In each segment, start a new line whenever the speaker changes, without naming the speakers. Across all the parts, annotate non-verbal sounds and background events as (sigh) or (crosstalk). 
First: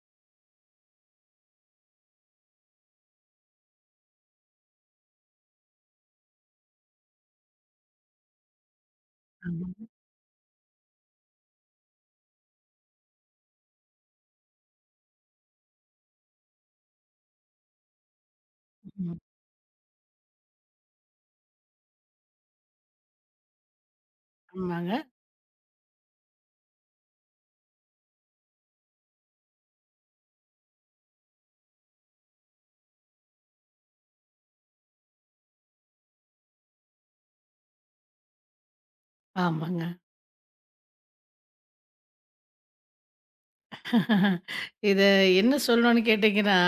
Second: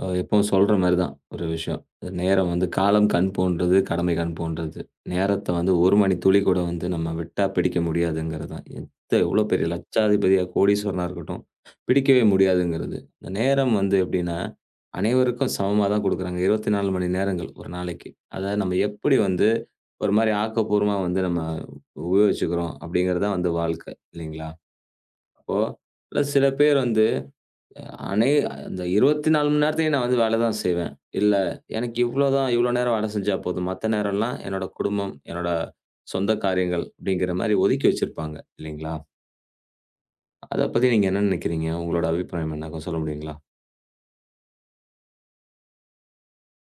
எப்பவும் சொல்ற மாரி தான் ஒரு விஷயம். நேரம் வந்து காலம் கண் போன்றது, கடமை கண் போன்றது. நேரத்த வந்து ஒரு மணி துளி கூட வந்து நம்ம விட்டா பிடிக்க முடியாதுங்கிறது தான். எவ்வளோ பெரிய
ஆமாங்க.
லட்சாதிபதியா, கோடீஸ்வரனா இருக்கட்டும், பிடிக்கவே முடியாதுங்கிறது. இந்த நேரம் வந்து எப்படின்னா, அனைவருக்கும் சமமா தான் குடுக்குறாங்க. 24 மணி நேரங்கள் ஒரு நாளைக்கு. அத நம்ம எப்படி
ம்.
வந்து ஒரு மாரி ஆக்கப்பூர்வமா வந்து நம்ம உபயோகிச்சுக்கிறோம் அப்படிங்கிறது தான் வந்து வாழ்க்கை இல்லைங்களா?
ஆமாங்க.
அப்போ, சில பேர் வந்து அனை அந்த 24 மணி நேரத்தையும் நான் வந்து வேல தான் செய்வேன். இல்ல, எனக்கு இவ்ளோ நேரம் வேல செஞ்சா போதும். மத்த நேரம்லாம் என்னோட குடும்பம், என்னோட சொந்த காரியங்கள் அப்படிங்கிற மாரி ஒதுக்கி வச்சிருப்பாங்க இல்லைங்களா?
ஆமாங்க.
அத பத்தி நீங்க என்ன நெனைக்கிறீங்க? உங்களோட அபிப்பிராயம் என்ன? கொஞ்சம் சொல்ல முடியுங்களா?
இத என்ன சொல்லணும்னு கேட்டீங்கன்னா,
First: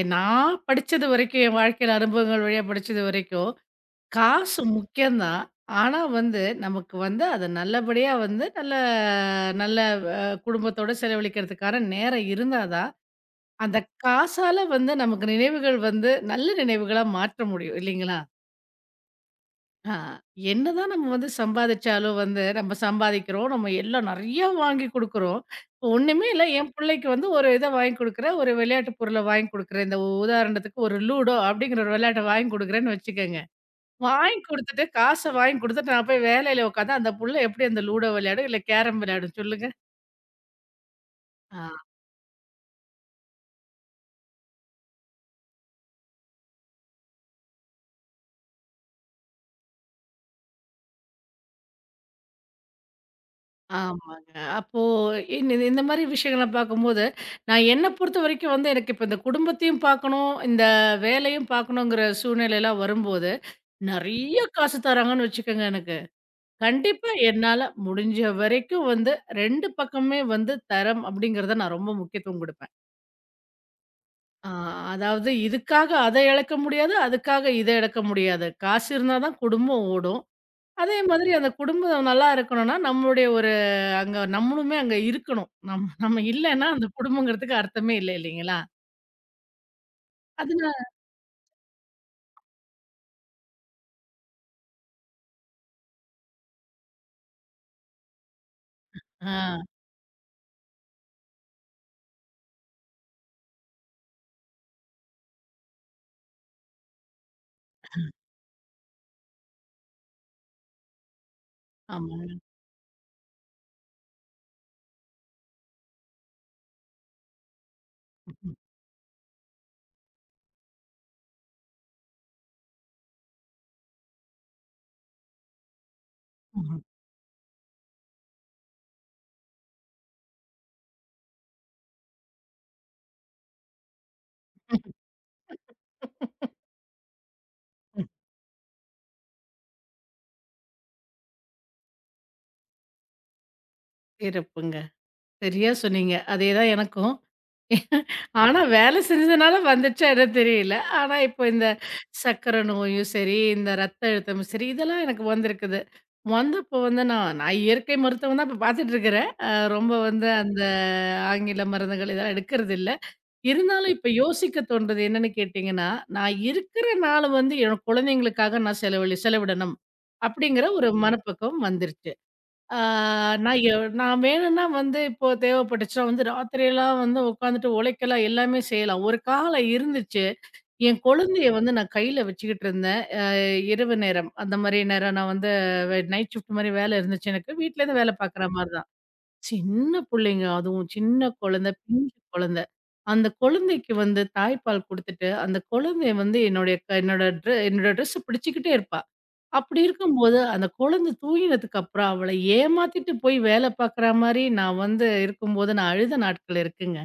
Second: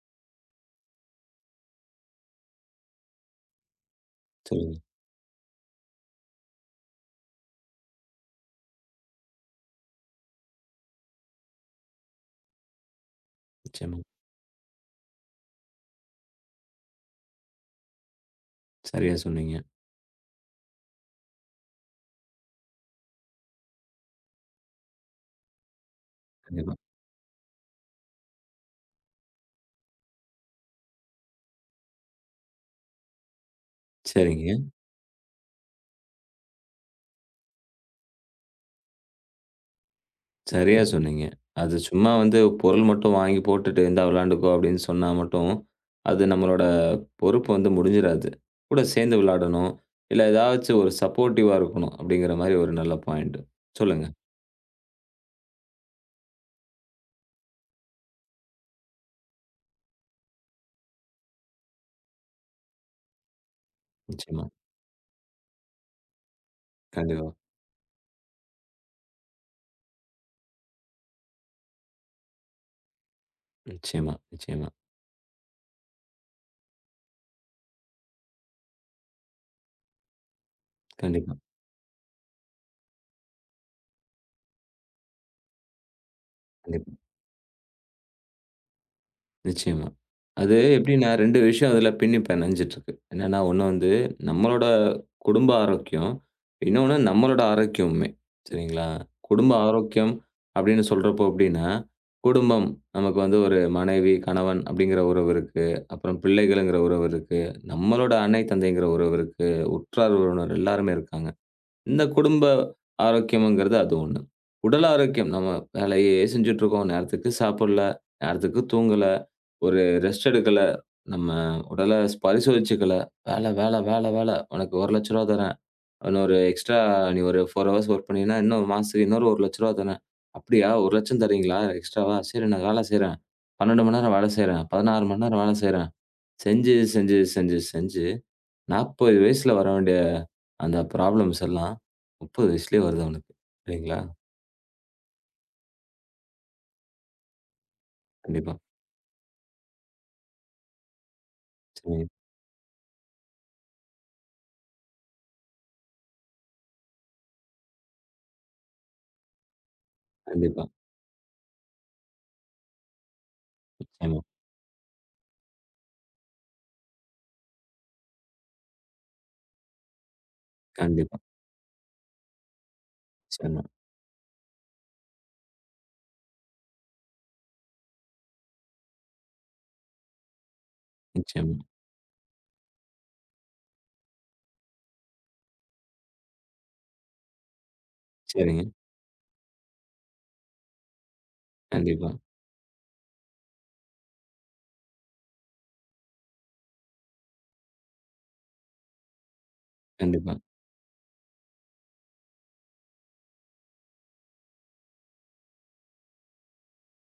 நான் படிச்சது வரைக்கும், என் வாழ்க்கையில அனுபவங்கள் வழியா படிச்சது வரைக்கும், காசு
சொல்லுங்க.
முக்கியம் தான். ஆனா வந்து, நமக்கு வந்து அத நல்லபடியா வந்து நல்ல நல்ல அ குடும்பத்தோட செலவழிக்கிறதுக்கான நேரம் இருந்தா தான், அந்த
நிச்சயமா.
காசால வந்து நமக்கு நினைவுகள் வந்து நல்ல நினைவுகளா மாற்ற முடியும். இல்லைங்களா?
சரியா சொன்னீங்க.
ஆ, என்னதான் நம்ம வந்து சம்பாதிச்சாலும் வந்து நம்ம சம்பாதிக்கிறோம். நம்ம எல்லாம் நெறையா வாங்கி குடுக்குறோம். ஒண்ணுமே இல்ல என்
கண்டிப்பா.
பிள்ளைக்கு வந்து ஒரு இத வாங்கி குடுக்குறேன். ஒரு விளையாட்டு பொருள வாங்கி குடுக்குறேன். இந்த உதாரணத்துக்கு ஒரு லூடோ அப்படிங்கிற ஒரு விளையாட்ட வாங்கி குடுக்குறேன்னு வச்சுக்கங்க. வாங்கி
சரிங்க.
குடுத்துட்டு, காச வாங்கி குடுத்துட்டு நான் போய் வேலையில உட்காந்தா, அந்த புள்ள எப்படி அந்த லூடோ விளையாடும்? இல்ல கேரம் விளையாடும்? சொல்லுங்க.
சரியா சொன்னீங்க. அது சும்மா வந்து பொருள் மட்டும் வாங்கி போட்டுட்டு, "இந்தா விளையாண்டுக்கோ" அப்படின்னு சொன்னா மட்டும், அது நம்மளோட பொறுப்பு வந்து முடிஞ்சிராது. கூட சேர்ந்து விளையாடணும். இல்ல ஏதாச்சும் ஒரு சப்போர்ட்டிவா இருக்கணும், அப்படிங்கிற மாரி ஒரு நல்ல பாயிண்ட். சொல்லுங்க.
ஆமாங்க. அப்போ இந்த இந்த மாரி விஷயங்கள பார்க்கும்போது, நான் என்ன பொறுத்தவரைக்கும் வந்து எனக்கு இப்ப இந்த குடும்பத்தையும் பார்க்கணும், இந்த வேலையும் பார்க்கணுங்கிற சூழ்நிலைலாம் வரும்போது, நெறைய
நிச்சயமா.
காசு தராங்கன்னு வச்சுக்கோங்க எனக்கு. கண்டிப்பா
கண்டிப்பா.
என்னால முடிஞ்ச வரைக்கும் வந்து 2 பக்கமே வந்து தரம் அப்படிங்கிறத நான் ரொம்ப முக்கியத்துவம் குடுப்பேன்.
நிச்சயமா,
ஆ
நிச்சயமா.
அதாவது இதுக்காக அத இழக்க முடியாது, அதுக்காக இத இழக்க முடியாது. காசு இருந்தா தான் குடும்பம் ஓடும். அதே மாதிரி
கண்டிப்பா,
அந்த குடும்பம் நல்லா இருக்கணும்னா, நம்மளுடைய அங்க நம்மளுமே அங்க இருக்கணும். நம்ம இல்லன்னா அந்த
கண்டிப்பா.
குடும்பங்கிறதுக்கு அர்த்தமே இல்ல இல்லைங்களா?
நிச்சயமா. அது
அதுனா
எப்படின்னா 2 விஷயம் அதுல பின்னி பெணஞ்சிட்டுருக்கு. என்னன்னா, ஒண்ணு வந்து நம்மளோட குடும்ப ஆரோக்கியம். இன்னொன்னு நம்மளோட ஆரோக்கியமுமே. சரிங்களா?
ஆ
குடும்ப ஆரோக்கியம் அப்படின்னு சொல்றப்போ எப்படின்னா, குடும்பம் நமக்கு வந்து ஒரு மனைவி, கணவன் அப்படிங்கிற உறவு இருக்கு. அப்புறம் பிள்ளைகள்ங்கிற உறவு இருக்கு. நம்மளோட அன்னை, தந்தைங்கிற உறவு இருக்கு. உற்றார் உறவினர் எல்லாருமே இருக்காங்க. இந்த
ஆமாங்க.
குடும்ப ஆரோக்கியம்ங்கிறது அது ஒண்ணு. உடல் ஆரோக்கியம் நம்ம வேலையே செஞ்சுட்டுருக்கோம். நேரத்துக்கு சாப்பிடல,
ம்,
நேரத்துக்கு தூங்கல, ஒரு ரெஸ்ட் எடுக்கல, நம்ம உடல பரிசோதிச்சுக்கல. வேல, வேல, வேல, வேல உனக்கு ரூ. 1,00,000 தரேன். இன்னொரு எக்ஸ்ட்ரா
ம்,
நீ ஒரு 4 ஹவர்ஸ் ஒர்க் பண்ணீன்னா, இன்னும் மாசத்துக்கு இன்னொரு ரூ. 1,00,000 தரேன். அப்படியா 1,00,000 தரீங்களா எக்ஸ்ட்ராவா? சரி நான் வேலை செய்றேன். 12 மணி நேரம் வேலை செய்றேன். 16 மணி நேரம் வேலை செய்றேன். செஞ்சு, செஞ்சு, செஞ்சு, செஞ்சு
ம்.
40 வயசுல வர வேண்டிய அந்த ப்ராப்ளம்ஸ் எல்லாம் 30 வயசுலயே வருது அவனுக்கு. சரிங்களா?
சிறப்புங்க. சரியா சொன்னீங்க. அதே தான் எனக்கும்.
கண்டிப்பா.
ஆனா வேலை செஞ்சதுனால வந்துச்சா என்னன்னு தெரியல. ஆனா இப்போ இந்த
சரிங்க.
சர்க்கரை நோயும் சரி, இந்த ரத்த அழுத்தமும் சரி, இதெல்லாம் எனக்கு வந்திருக்குது. வந்தப்போ வந்து நான் நான் இயற்கை மருத்துவம் தான் இப்ப பார்த்துட்டு இருக்கிறேன். ரொம்ப வந்து அந்த
கண்டிப்பா.
ஆங்கில மருந்துகள் இதெல்லாம் எடுக்கறதில்ல. இருந்தாலும் இப்ப
நிச்சயமா.
யோசிக்க தோன்றது என்னன்னு கேட்டீங்கன்னா, நான் இருக்கிற நாள வந்து என் குழந்தைங்களுக்காக நான் செலவிடணும். அப்படிங்கிற ஒரு
கண்டிப்பா.
மனப்பக்குவம் வந்துருச்சு. ஆ நான்
நிச்சயமா.
எ நான் வேணும்னா வந்து இப்போ தேவைப்பட்டுச்சுன்னா வந்து ராத்திரியெல்லாம் வந்து உட்காந்துட்டு உழைக்கலாம், எல்லாமே செய்யலாம். ஒரு காலம் இருந்துச்சு. என் குழந்தைய
நிச்சயமா.
வந்து நான் கையில வச்சுக்கிட்டு இருந்தேன். இரவு நேரம் அந்த மாரி நேரம் நான் வந்து நைட் ஷிஃப்ட் மாரி வேலை இருந்துச்சு எனக்கு. வீட்லேருந்து வேலை பார்க்குற
சரிங்க.
மாரி தான். சின்ன புள்ளைங்க. அதுவும் சின்ன குழந்தை,
கண்டிப்பா.
பிஞ்சு குழந்தை. அந்த குழந்தைக்கு வந்து தாய்ப்பால் குடுத்துட்டு, அந்த குழந்தை வந்து என்னுடைய க என்னோட ட்ரெ என்னோட ட்ரெஸ்ஸ பிடிச்சுக்கிட்டே இருப்பா. அப்படி
கண்டிப்பா.
இருக்கும்போது, அந்த குழந்தை தூங்கினதுக்கு அப்புறம் அவள ஏமாத்திட்டு போய் வேலை பார்க்குற மாரி நான் வந்து இருக்கும்போது நான் அழுத நாட்கள் இருக்குங்க.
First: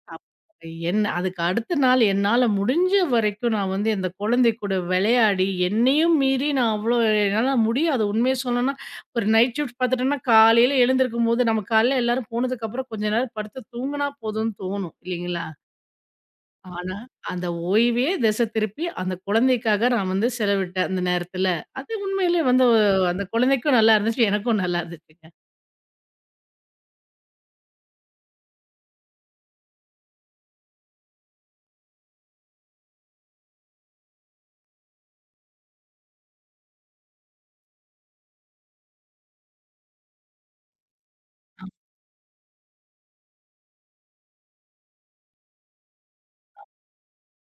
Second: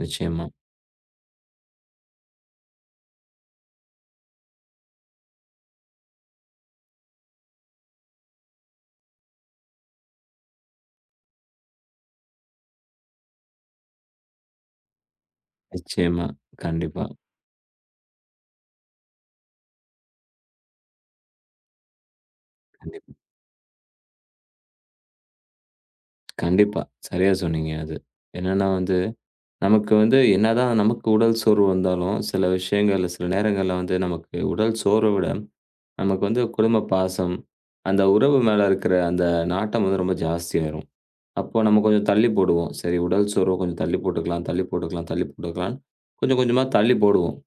நிச்சயமா.
அதுக்கு அடுத்த நாள் என்னால முடிஞ்ச வரைக்கும் நான் வந்து இந்த குழந்தை கூட விளையாடி, என்னையும் மீறி நான் அவ்ளோ என்னால முடியாது. உண்மைய சொல்லணும்னா, ஒரு நைட் ஷிஃப்ட் பார்த்துட்டோம்னா, காலையில எழுந்திருக்கும்போது நம்ம காலையில எல்லாரும் போனதுக்கப்புறம் கொஞ்ச நேரம் படுத்து தூங்குனா போதும்னு தோணும் இல்லைங்களா?
நிச்சயமா.
ஆனா,
கண்டிப்பா.
அந்த ஓய்வே திசை திருப்பி அந்த குழந்தைக்காக நான் வந்து செலவிட்டேன் அந்த நேரத்துல. அது உண்மையிலே வந்து
கண்டிப்பா.
அந்த குழந்தைக்கும் நல்லா இருந்துச்சு, எனக்கும் நல்லா இருந்துச்சுங்க.
கண்டிப்பா. சரியா சொன்னீங்க அது. என்னன்னா வந்து, நமக்கு வந்து என்னதான் நமக்கு உடல் சோர்வு வந்தாலும், சில விஷயங்கள்ல சில நேரங்கள்ல வந்து நமக்கு உடல் சோர்வ விட, நமக்கு வந்து குடும்ப பாசம், அந்த உறவு மேல இருக்கிற அந்த நாட்டம் வந்து ரொம்ப ஜாஸ்தியாயிரும். அப்போ நம்ம கொஞ்சம் தள்ளி போடுவோம். சரி உடல் சோர்வ கொஞ்சம் தள்ளி போட்டுக்கலாம், தள்ளி போட்டுக்கலாம், தள்ளி போட்டுக்கலான்னு கொஞ்சம் கொஞ்சமா தள்ளி போடுவோம்.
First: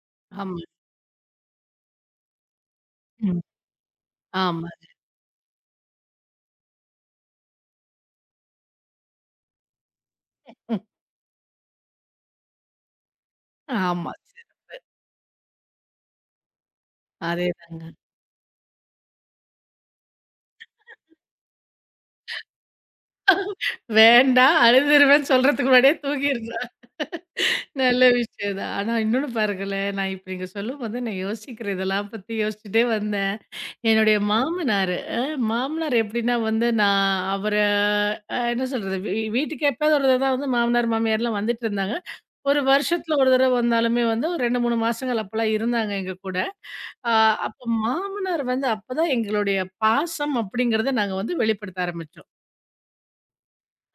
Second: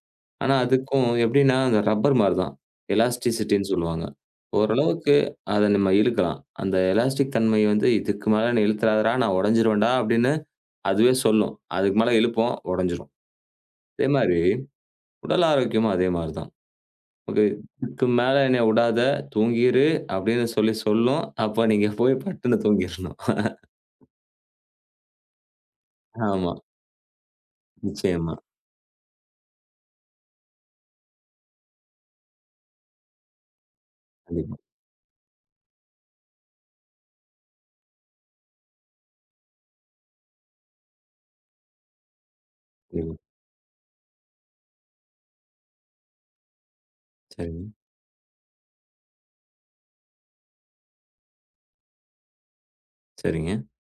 ஆனா
ஆமா.
அதுக்கும் எப்படின்னா, அந்த ரப்பர் மாரி தான்.
ம்.
எலாஸ்டிசிட்டின்னு சொல்லுவாங்க.
ஆமா.
ஓரளவுக்கு அத நம்ம இழுக்கலாம். அந்த எலாஸ்டிக் தன்மை வந்து இதுக்கு மேல என்ன இழுத்துறாதடா! நான் உடைஞ்சிருவேன்டா அப்படின்னு
ம்.
அதுவே சொல்லும். அதுக்கு மேல இழுப்போம் உடைஞ்சிரும். அதே
ஆமா.
மாரி உடல் ஆரோக்கியமும் அதே மாரி தான். "ஓகே
அதேதாங்க.
இதுக்கு மேல என்னைய உடாத, தூங்கிரு" அப்படின்னு சொல்லி சொல்லும். அப்ப நீங்க போய் பட்டுன்னு தூங்கிரணும்.
வேண்டாம். அழுதுருவேன்னு சொல்றதுக்கு முன்னாடியே
ஆமா.
தூங்கிர்லாம். நல்ல
நிச்சயமா.
விஷயம் தான். ஆனா இன்னொன்னு பாருங்களேன், நான் இப்ப நீங்க சொல்லும்போது நான் யோசிக்கிறேன். இதெல்லாம் பத்தி யோசிச்சுட்டே வந்தேன். என்னுடைய
கண்டிப்பா.
மாமனாரு அ மாமனார் எப்படின்னா வந்து நான் அவர அ என்ன சொல்றது? வீட்டுக்கு எப்பயாவது ஒரு தடவ தான் வந்து மாமனார், மாமியார்லாம் வந்துட்டு இருந்தாங்க. ஒரு வருஷத்துல
கண்டிப்பா.
ஒரு தடவ வந்தாலுமே வந்து ஒரு 2, 3 மாசங்கள் அப்பலாம் இருந்தாங்க எங்க கூட. அ அப்ப
சரி.
மாமனார் வந்து அப்பதான் எங்களுடைய பாசம் அப்படிங்கிறத நாங்க வந்து வெளிப்படுத்த ஆரம்பிச்சோம்.
சரிங்க.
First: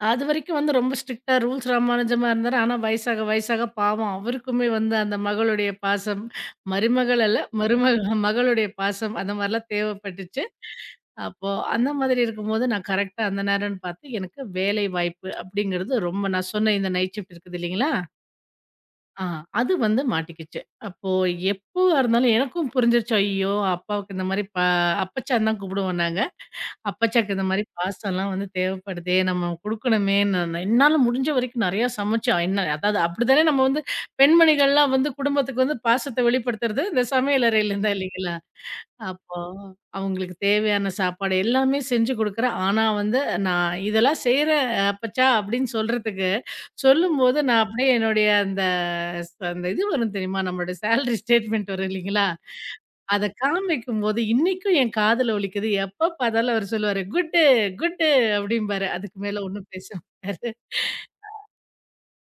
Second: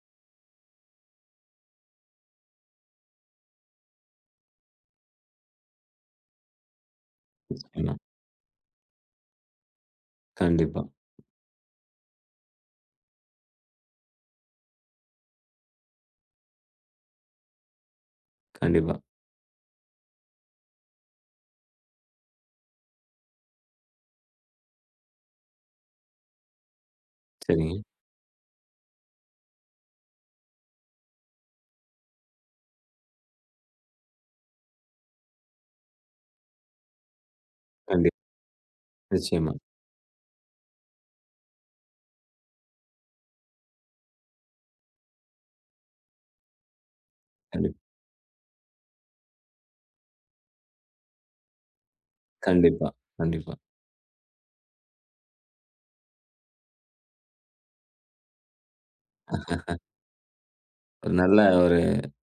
அதுவரைக்கும் வந்து ரொம்ப ஸ்ட்ரிக்ட்டா ரூல்ஸ் ராமானுஜமா இருந்தாரு. ஆனா வயசாக, வயசாக பாவம் அவருக்குமே வந்து அந்த மகளுடைய பாசம், மருமகள் அல்ல
ஆமா.
மகளுடைய பாசம் அந்த மாரிலாம் தேவைப்பட்டுச்சு.
கண்டிப்பா,
அப்போ அந்த மாதிரி இருக்கும்போது நான் கரெக்ட்டா அந்த நேரம்ன்னு பார்த்து எனக்கு வேலை வாய்ப்பு அப்படிங்கிறது ரொம்ப நான் சொன்ன இந்த நைட் ஷிஃப்ட் இருக்குது இல்லைங்களா?
கண்டிப்பா.
ஆ அது வந்து மாட்டிக்கிச்சு. அப்போ எப்பவா இருந்தாலும் எனக்கும் புரிஞ்சிருச்சு, ஐயோ! அப்பாவுக்கு இந்த மாரி அப்பச்சான் தான் கூப்பிடுவோம் நாங்க. அப்பச்சாக்கு இந்த மாரி
சரிங்க.
பாஸ்தாலாம் வந்து தேவைப்படுதே! நம்ம குடுக்கணுமே! நான் நான் என்னால முடிஞ்ச வரைக்கும் நெறையா சமைச்சு என்ன அதாவது அப்படித்தானே நம்ம வந்து பெண்மணிகள்லாம் வந்து குடும்பத்துக்கு வந்து பாசத்த வெளிப்படுத்துறது இந்த சமையல் அறையில இருந்தா
கண்டி
இல்லைங்களா? அப்போ
நிச்சயமா.
அவங்களுக்கு தேவையான சாப்பாடு எல்லாமே செஞ்சு குடுக்குறேன். ஆனா வந்து நான் இதெல்லாம் செய்றேன் அப்பச்சா அப்படின்னு சொல்றதுக்கு, சொல்லும்போது நான்
கண்டிப்
அப்படியே என்னுடைய அந்த அந்த இது வரும் தெரியுமா? நம்மளுடைய சேலரி ஸ்டேட்மெண்ட் வரும் இல்லைங்களா?
கண்டிப்பா,
அத
கண்டிப்பா.
காமிக்கும்போது இன்னைக்கும் என் காதுல ஒலிக்குது. எப்ப பார்த்தாலும் அவரு சொல்லுவாரு, "குட்டு, குட்டு" அப்படிம்பாரு. அதுக்கு மேல ஒண்ணும் பேச மாட்டாரு.
ஒரு நல்ல ஒரு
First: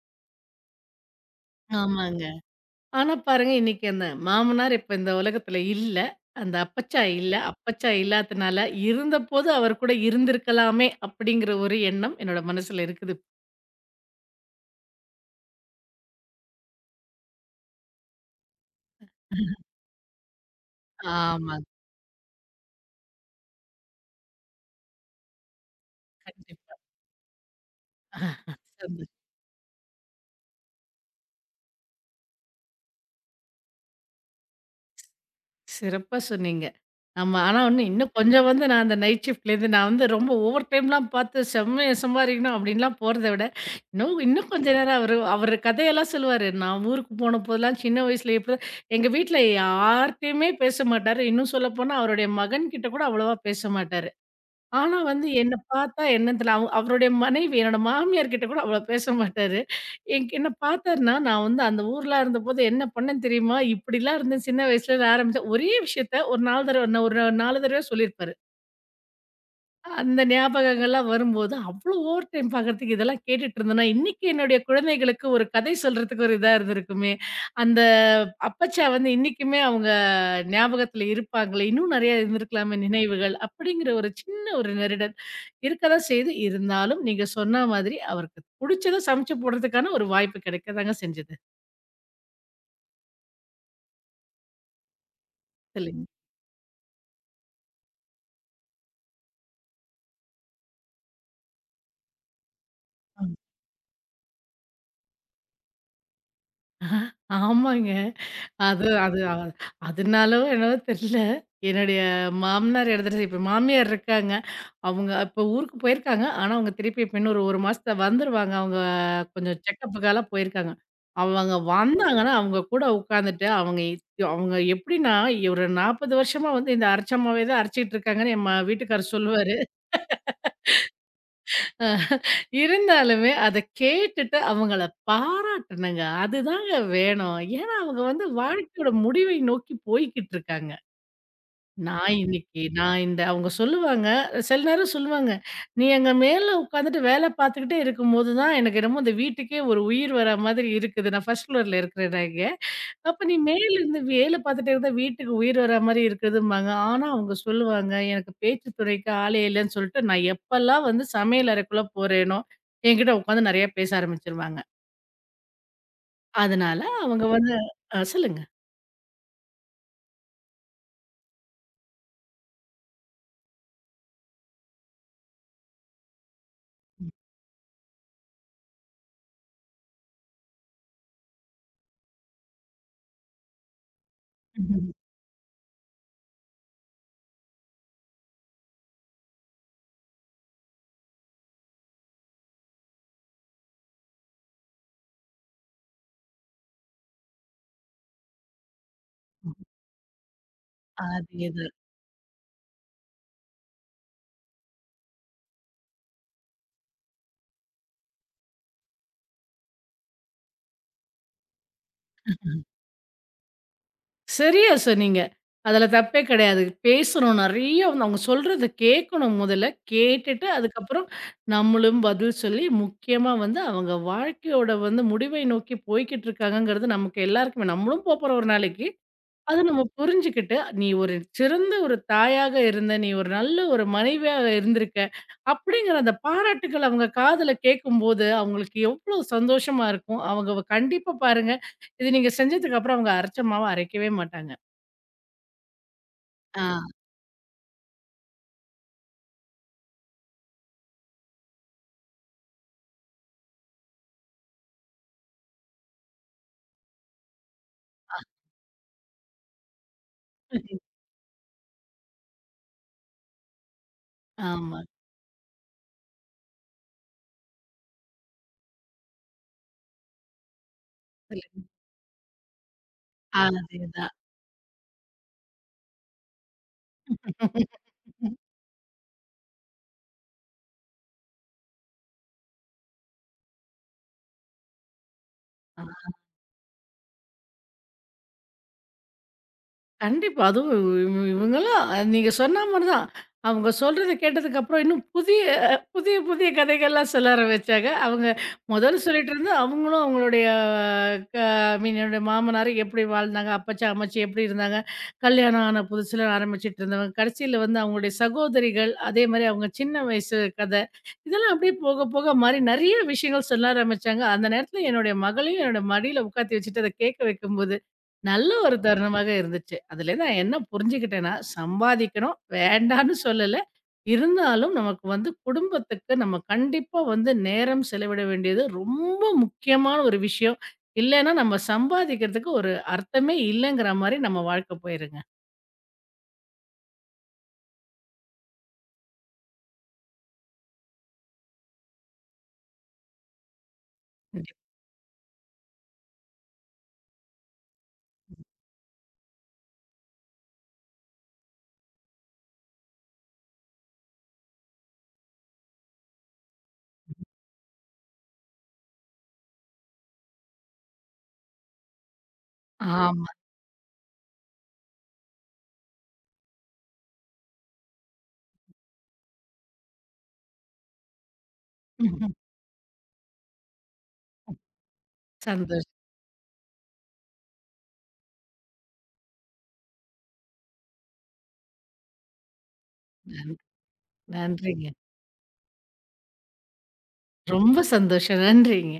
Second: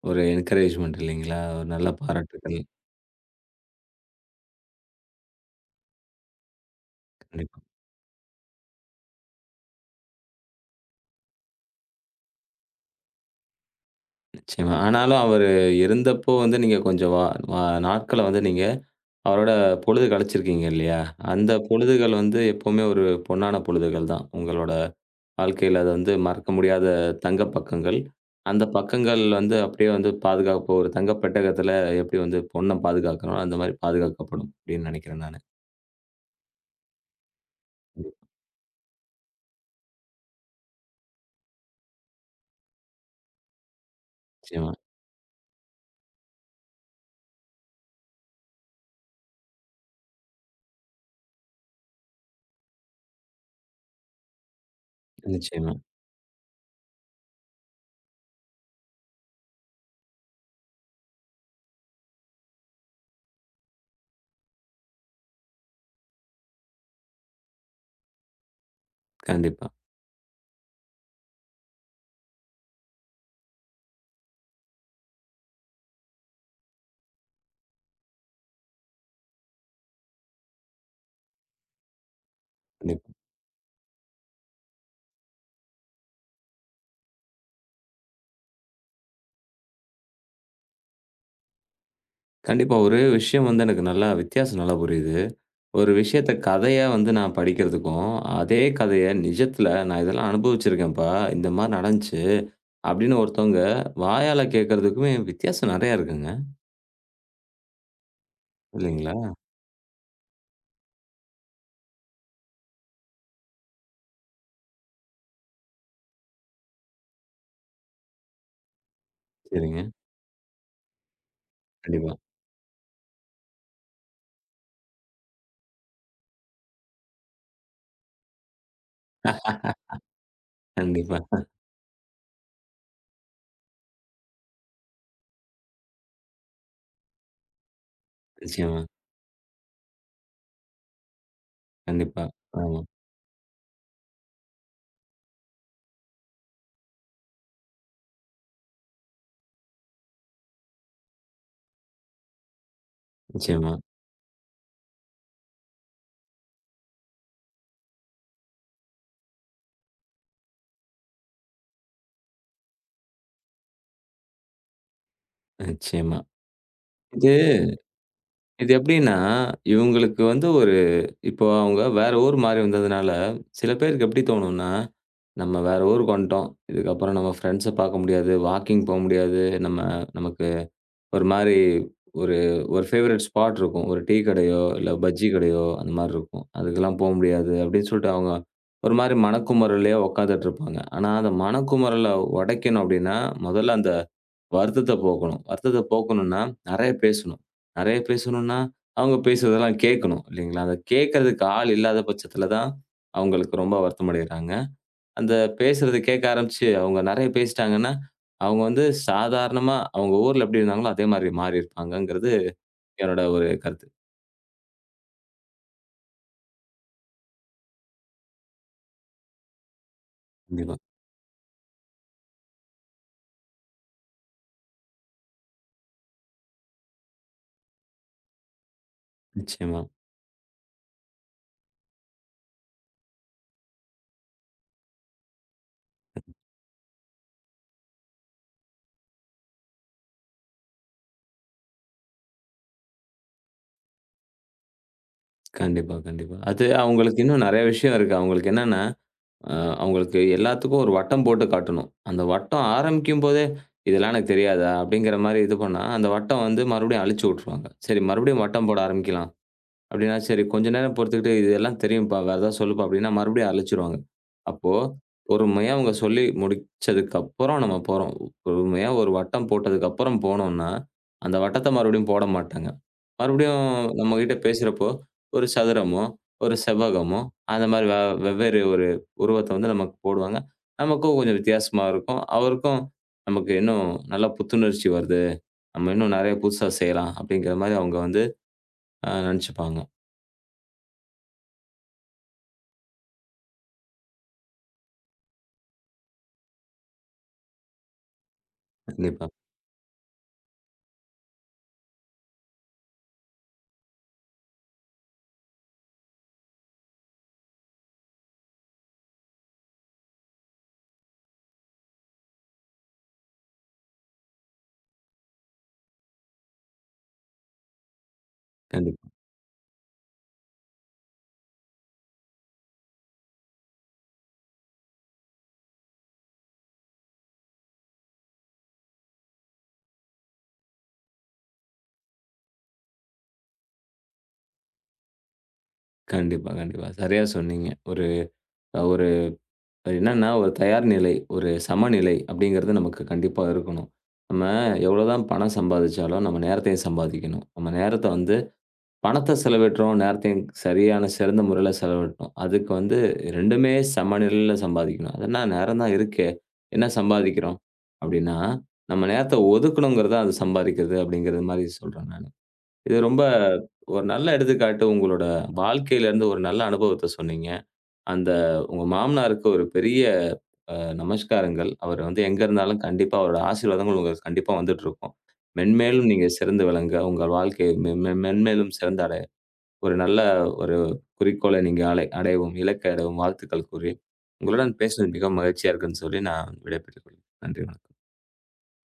ஒரு என்கரேஜ்மென்ட் இல்லைங்களா? ஒரு நல்ல
ஆமாங்க.
பாராட்டுக்கள்.
ஆனா பாருங்க, இன்னைக்கு அந்த மாமனார் இப்ப இந்த உலகத்துல இல்ல. அந்த அப்பச்சா இல்ல.
கண்டிப்பா.
அப்பச்சா இல்லாதனால, இருந்தபோது அவர் கூட இருந்திருக்கலாமே அப்படிங்கிற ஒரு எண்ணம் என்னோட மனசுல இருக்குது.
நிச்சயமா. ஆனாலும் அவரு இருந்தப்போ வந்து நீங்க கொஞ்சம் வா வா நாட்கள வந்து நீங்க அவரோட பொழுது கழிச்சிருக்கீங்க இல்லையா? அந்த
ஆமாங்க.
பொழுதுகள் வந்து எப்பவுமே ஒரு பொன்னான பொழுதுகள் தான். உங்களோட வாழ்க்கையில அது வந்து மறக்க
கண்டிப்பா.
முடியாத தங்க பக்கங்கள். அந்த
சந்தோஷம்.
பக்கங்கள் வந்து அப்படியே வந்து பாதுகாப்பு ஒரு தங்க பெட்டகத்துல எப்படி வந்து பொண்ண பாதுகாக்கிறோம், அந்த மாரி பாதுகாக்கப்படும் அப்படின்னு நெனைக்கிறேன் நானு.
சிறப்பா சொன்னீங்க. ஆமா. ஆனா வந்து இன்னும் கொஞ்சம் வந்து நான் அந்த நைட் ஷிஃப்ட்லேருந்து நான் வந்து ரொம்ப ஓவர் டைம்லாம் பார்த்து செம்மையா சம்பாரிக்கணும் அப்படின்லாம் போறத விட, இன்னும் இன்னும் கொஞ்ச
நிச்சயமா,
நேரம் அவரு அவரு கதையெல்லாம் சொல்லுவாரு. நான் ஊருக்கு போன போதெல்லாம் சின்ன வயசுல எங்க வீட்ல யார்ட்டயுமே பேச மாட்டாரு. இன்னும் சொல்லப்போனா அவருடைய மகன்கிட்ட கூட அவ்வளவா பேச மாட்டாரு. ஆனா வந்து என்ன
நிச்சயமா.
பார்த்தா என்னன்னு தெரியல. அவருடைய மனைவி என்னோட மாமியார் கிட்ட கூட அவ்வளோ பேச மாட்டாரு. என்ன பார்த்தாருன்னா, நான் வந்து அந்த ஊர்ல இருந்தபோது என்ன பண்ணேன் தெரியுமா? இப்படிலாம் இருந்தேன் சின்ன வயசுல நான் ஆரம்பிச்சேன். ஒரே விஷயத்த ஒரு 4 தடவ ஒரு 4 தடவ சொல்லியிருப்பாரு.
கண்டிப்பா,
அந்த ஞாபகங்கள்லாம் வரும்போது, அவ்ளோ ஓவர் டைம் பார்க்கறதுக்கு இதெல்லாம் கேட்டுட்டு இருந்தேன்னா, இன்னைக்கு என்னுடைய குழந்தைகளுக்கு ஒரு கதை சொல்றதுக்கு ஒரு இதா இருந்திருக்குமே. அந்த அப்பச்சா வந்து இன்னைக்குமே அவங்க ஞாபகத்துல இருப்பாங்களே! இன்னும் நெறைய இருந்திருக்கலாமே
கண்டிப்பா.
நினைவுகள். அப்படிங்கிற ஒரு சின்ன நெருடல் இருக்க தான் செய்யுது. இருந்தாலும் நீங்க சொன்னா மாதிரி அவருக்கு புடிச்சத சமைச்சு போடுறதுக்கான ஒரு வாய்ப்பு கிடைக்க தாங்க செஞ்சது.
கண்டிப்பா. ஒரு விஷயம் வந்து எனக்கு நல்லா வித்தியாசம் நல்லா புரியுது. ஒரு
சொல்லுங்க.
விஷயத்த கதையா வந்து நான் படிக்கிறதுக்கும், அதே கதைய நிஜத்துல நான் இதெல்லாம் அனுபவிச்சிருக்கேன்ப்பா, இந்த மாரி நடந்துச்சு அப்படின்னு
ம்.
ஒருத்தவங்க வாயால கேட்கிறதுக்குமே வித்தியாசம் நெறையா இருக்குங்க.
ஆமா. ஆமாங்க. அது
இல்லைங்களா?
அது அ அதனாலோ என்னவோ தெரியல. என்னுடைய மாமனார் இடத்துல இப்ப மாமியார் இருக்காங்க. அவங்க இப்ப ஊருக்கு போயிருக்காங்க. ஆனா, அவங்க திருப்பி இப்ப இன்னும் ஒரு 1 மாசத்துல வந்துருவாங்க. அவங்க கொஞ்சம்
சரிங்க.
செக்கப்புக்காலாம் போயிருக்காங்க. அவங்க
கண்டிப்பா.
வந்தாங்கன்னா, அவங்க கூட உட்காந்துட்டு அவங்க எப்படின்னா, ஒரு 40 வருஷமா வந்து இந்த அரைச்ச மாவே தான் அரைச்சுட்டு இருக்காங்கன்னு என் ம வீட்டுக்காரர் சொல்லுவாரு.
(laughs) கண்டிப்பா.
அஹ் இருந்தாலுமே அத கேட்டுட்டு அவங்கள பாராட்டணுங்க. அதுதாங்க வேணும். ஏன்னா, அவங்க வந்து
நிச்சயமா.
வாழ்க்கையோட முடிவை நோக்கி போய்க்கிட்டு இருக்காங்க. நான்
கண்டிப்பா.
இன்னைக்கு
ஆமா.
நான் இந்த அவங்க சொல்லுவாங்க, சில நேரம் சொல்லுவாங்க, "நீ எங்க மேல உட்காந்துட்டு வேல பார்த்துக்கிட்டே இருக்கும்போது தான், எனக்கு என்னமோ இந்த வீட்டுக்கே ஒரு உயிர் வர மாதிரி இருக்குது. நான் ஃபர்ஸ்ட் ஃப்ளோர்ல இருக்கிறேன் நான் இங்க." அப்ப நீ மேல
நிச்சயமா,
இருந்து வேல பார்த்துட்டே இருந்தா வீட்டுக்கு உயிர் வரா மாரி இருக்குதும்பாங்க. ஆனா, அவங்க சொல்லுவாங்க, "எனக்கு பேச்சு துணைக்கு ஆளே இல்லன்னு" சொல்லிட்டு நான் எப்பலாம் வந்து சமையல் அறைக்குள்ள போறேனோ, என்கிட்ட உட்காந்து நெறைய பேச ஆரம்பிச்சுருவாங்க.
நிச்சயமா.
அதனால அவங்க
இது
வந்து சொல்லுங்க.
இது எப்படின்னா, இவங்களுக்கு வந்து ஒரு இப்போ அவங்க வேற ஊர் மாறி வந்ததுனால, சில பேருக்கு எப்படி தோணும்னா, நம்ம வேற ஊருக்கு வந்துட்டோம். இதுக்கப்புறம் நம்ம ஃப்ரெண்ட்ஸ பார்க்க முடியாது. வாக்கிங் போ முடியாது. நம்ம நமக்கு ஒரு மாரி ஒரு ஒரு ஃபேவரட் ஸ்பாட் இருக்கும். ஒரு டீ கடையோ,
(laughs) ம்ஹ்ம்.
இல்ல பஜ்ஜி கடையோ அந்த மாரி இருக்கும். அதுக்கெல்லாம் போ முடியாது அப்படின்னு சொல்லிட்டு அவங்க ஒரு மாரி மனக்குமறல்லயே உட்காந்துட்டு இருப்பாங்க. ஆனா, அந்த மனக்குமறல உடைக்கணும் அப்படின்னா, முதல்ல அந்த வருத்தத்த போக்கணும். வருத்தத்த போக்கணும்னா, நெறைய பேசணும். நெறைய பேசணும்னா, அவங்க
ம்.
பேசுறதெல்லாம் கேட்கணும் இல்லைங்களா? அத கேட்கறதுக்கு ஆள்
அதேதான்.
இல்லாத பட்சத்துல தான் அவங்களுக்கு ரொம்ப வருத்தம் அடையிறாங்க. அந்த பேசுறது கேட்க ஆரம்பிச்சு, அவங்க நெறைய பேசிட்டாங்கன்னா, அவங்க வந்து சாதாரணமா அவங்க ஊர்ல எப்படி இருந்தாங்களோ, அதே மாரி மாறியிருப்பாங்கங்கிறது என்னோட ஒரு கருத்து.
சரியா சொன்னீங்க. அதுல தப்பே கிடையாது. பேசணும் நெறைய வந்து அவங்க சொல்றத கேட்கணும் முதல்ல. கேட்டுட்டு
கண்டிப்பா.
அதுக்கப்புறம் நம்மளும் பதில் சொல்லி, முக்கியமா வந்து அவங்க வாழ்க்கையோட வந்து முடிவை நோக்கி போய்க்கிட்டு இருக்காங்கங்கிறது நமக்கு எல்லாருக்குமே நம்மளும் போப்போறோம் ஒரு நாளைக்கு. அது
நிச்சயமா.
நம்ம புரிஞ்சுக்கிட்டு, நீ ஒரு சிறந்த ஒரு தாயாக இருந்த, நீ ஒரு நல்ல ஒரு மனைவியாக இருந்திருக்க, அப்படிங்கிற அந்த பாராட்டுக்கள் அவங்க காதுல கேட்கும்போது, அவங்களுக்கு எவ்வளோ சந்தோஷமா இருக்கும். அவங்க வ கண்டிப்பா பாருங்க, இது நீங்க செஞ்சதுக்கு அப்புறம் அவங்க அரைச்ச மாவ அரைக்கவே மாட்டாங்க.
கண்டிப்பா, கண்டிப்பா.
ஆ.
அது அவங்களுக்கு இன்னும் நெறைய விஷயம் இருக்கு. அவங்களுக்கு என்னன்னா, அ அவங்களுக்கு எல்லாத்துக்கும் ஒரு வட்டம் போட்டு காட்டணும். அந்த வட்டம் ஆரம்பிக்கும்போதே, "இதெல்லாம் எனக்கு தெரியாதா?" அப்படிங்கிற மாரி இது பண்ணா, அந்த வட்டம் வந்து மறுபடியும் அழிச்சு விட்டுருவாங்க. சரி மறுபடியும் வட்டம் போட ஆரம்பிக்கலாம். அப்படின்னா, சரி கொஞ்ச
(laughs)
நேரம் பொறுத்துக்கிட்டு, "இதெல்லாம் தெரியும்ப்பா, வேற ஏதாவது சொல்லுப்பா" அப்படின்னா, மறுபடியும் அலச்சிருவாங்க. அப்போ
ஆமா.
பொறுமையா அவங்க சொல்லி முடிச்சதுக்கப்புறம் நம்ம போறோம். பொறுமையா ஒரு வட்டம் போட்டதுக்கப்புறம் போனோம்னா, அந்த
சொல்லுங்க.
வட்டத்த மறுபடியும் போட மாட்டாங்க. மறுபடியும்
அதேதான்.
நம்மகிட்ட பேசுறப்போ, ஒரு சதுரமோ, ஒரு செவ்வகமோ, அந்த மாரி வெவ்வேறு ஒரு உருவத்த வந்து நமக்கு போடுவாங்க. நமக்கும் கொஞ்சம் வித்தியாசமா இருக்கும். அவருக்கும் நமக்கு இன்னும் நல்லா புத்துணர்ச்சி வருது. நம்ம இன்னும் நெறைய புதுசா செய்யலாம் அப்படிங்கிற மாரி அவங்க வந்து நெனச்சுப்பாங்க.
கண்டிப்பா. அதுவும் இவங்கலாம் நீங்க சொன்ன மாரி தான். அவங்க சொல்றத கேட்டதுக்கப்புறம் இன்னும் புதிய புதிய புதிய கதைகள்லாம் சொல்ல ஆரம்பிச்சாங்க. அவங்க முதல்ல
கண்டிப்பா.
சொல்லிட்டுருந்து, அவங்களும் அவங்களுடைய க ஐ மீன் என்னுடைய மாமனார் எப்படி வாழ்ந்தாங்க, அப்பச்சி, அம்மச்சி எப்படி இருந்தாங்க, கல்யாணம் ஆன புதுசுல ஆரம்பிச்சுட்டு இருந்தவங்க, கடைசியில வந்து அவங்களுடைய சகோதரிகள், அதே மாரி அவங்க சின்ன வயசு கதை, இதெல்லாம் அப்படியே போக போக மாறி நெறைய விஷயங்கள் சொல்ல ஆரம்பிச்சாங்க. அந்த நேரத்தில என்னுடைய மகளையும் என்னோட மடியில உட்காத்தி வச்சுட்டு அத கேட்க வைக்கும்போது, நல்ல ஒரு
கண்டிப்பா,
தருணமாக இருந்துச்சு. அதுலேருந்து நான் என்ன புரிஞ்சுக்கிட்டேன்னா, சம்பாதிக்கணும், வேண்டான்னு சொல்லல. இருந்தாலும் நமக்கு வந்து குடும்பத்துக்கு நம்ம கண்டிப்பா வந்து நேரம் செலவிட வேண்டியது ரொம்ப முக்கியமான ஒரு விஷயம். இல்லன்னா நம்ம சம்பாதிக்கிறதுக்கு ஒரு அர்த்தமே இல்லங்கிற மாரி நம்ம வாழ்க்கை போயிருங்க.
கண்டிப்பா, கண்டிப்பா. சரியா சொன்னீங்க. ஒரு ஒரு என்னன்னா, ஒரு தயார் நிலை, ஒரு சமநிலை அப்படிங்கிறது நமக்கு கண்டிப்பா இருக்கணும். நம்ம
கண்டிப்
எவ்வளோதான் பணம் சம்பாதிச்சாலும், நம்ம நேரத்தையும் சம்பாதிக்கணும். நம்ம நேரத்த வந்து பணத்த செலவிடுறோம், நேரத்தையும் சரியான சிறந்த முறையில செலவிடுறோம். அதுக்கு வந்து 2மே சமநிலையில சம்பாதிக்கணும். அது என்ன நேரம் தான் இருக்கே, என்ன சம்பாதிக்கிறோம்? அப்படின்னா, நம்ம நேரத்த ஒதுக்கணுங்கிறது தான் அது சம்பாதிக்கிறது அப்படிங்கிறது மாரி சொல்றேன் நானு. இது ரொம்ப
ஆமா.
ஒரு நல்ல எடுத்துக்காட்டு. உங்களோட வாழ்க்கையிலருந்து ஒரு நல்ல அனுபவத்த சொன்னீங்க. அந்த உங்க மாமனாருக்கு ஒரு பெரிய அ நமஸ்காரங்கள். அவர் வந்து எங்க
(laughs)
இருந்தாலும் கண்டிப்பா அவரோட ஆசீர்வாதங்கள் உங்களுக்கு கண்டிப்பா வந்துட்டுருக்கும்.
சந்தோஷம்.
மென்மேலும் நீங்க சிறந்து விளங்க, உங்கள் வாழ்க்கை மென் மென் மென்மேலும் சிறந்தடைய, ஒரு நல்ல ஒரு குறிக்கோளை நீங்க அடையவும், இலக்கை அடையவும்
நன்
வாழ்த்துக்கள் கூறி, உங்களுடன்
நன்றிங்க.
பேசுனது மிகவும் மகிழ்ச்சியா இருக்குன்னு சொல்லி நான் விடைபெற்றுக் கொள்கிறேன். நன்றி,
ரொம்ப
வணக்கம்.
சந்தோஷம். நன்றிங்க.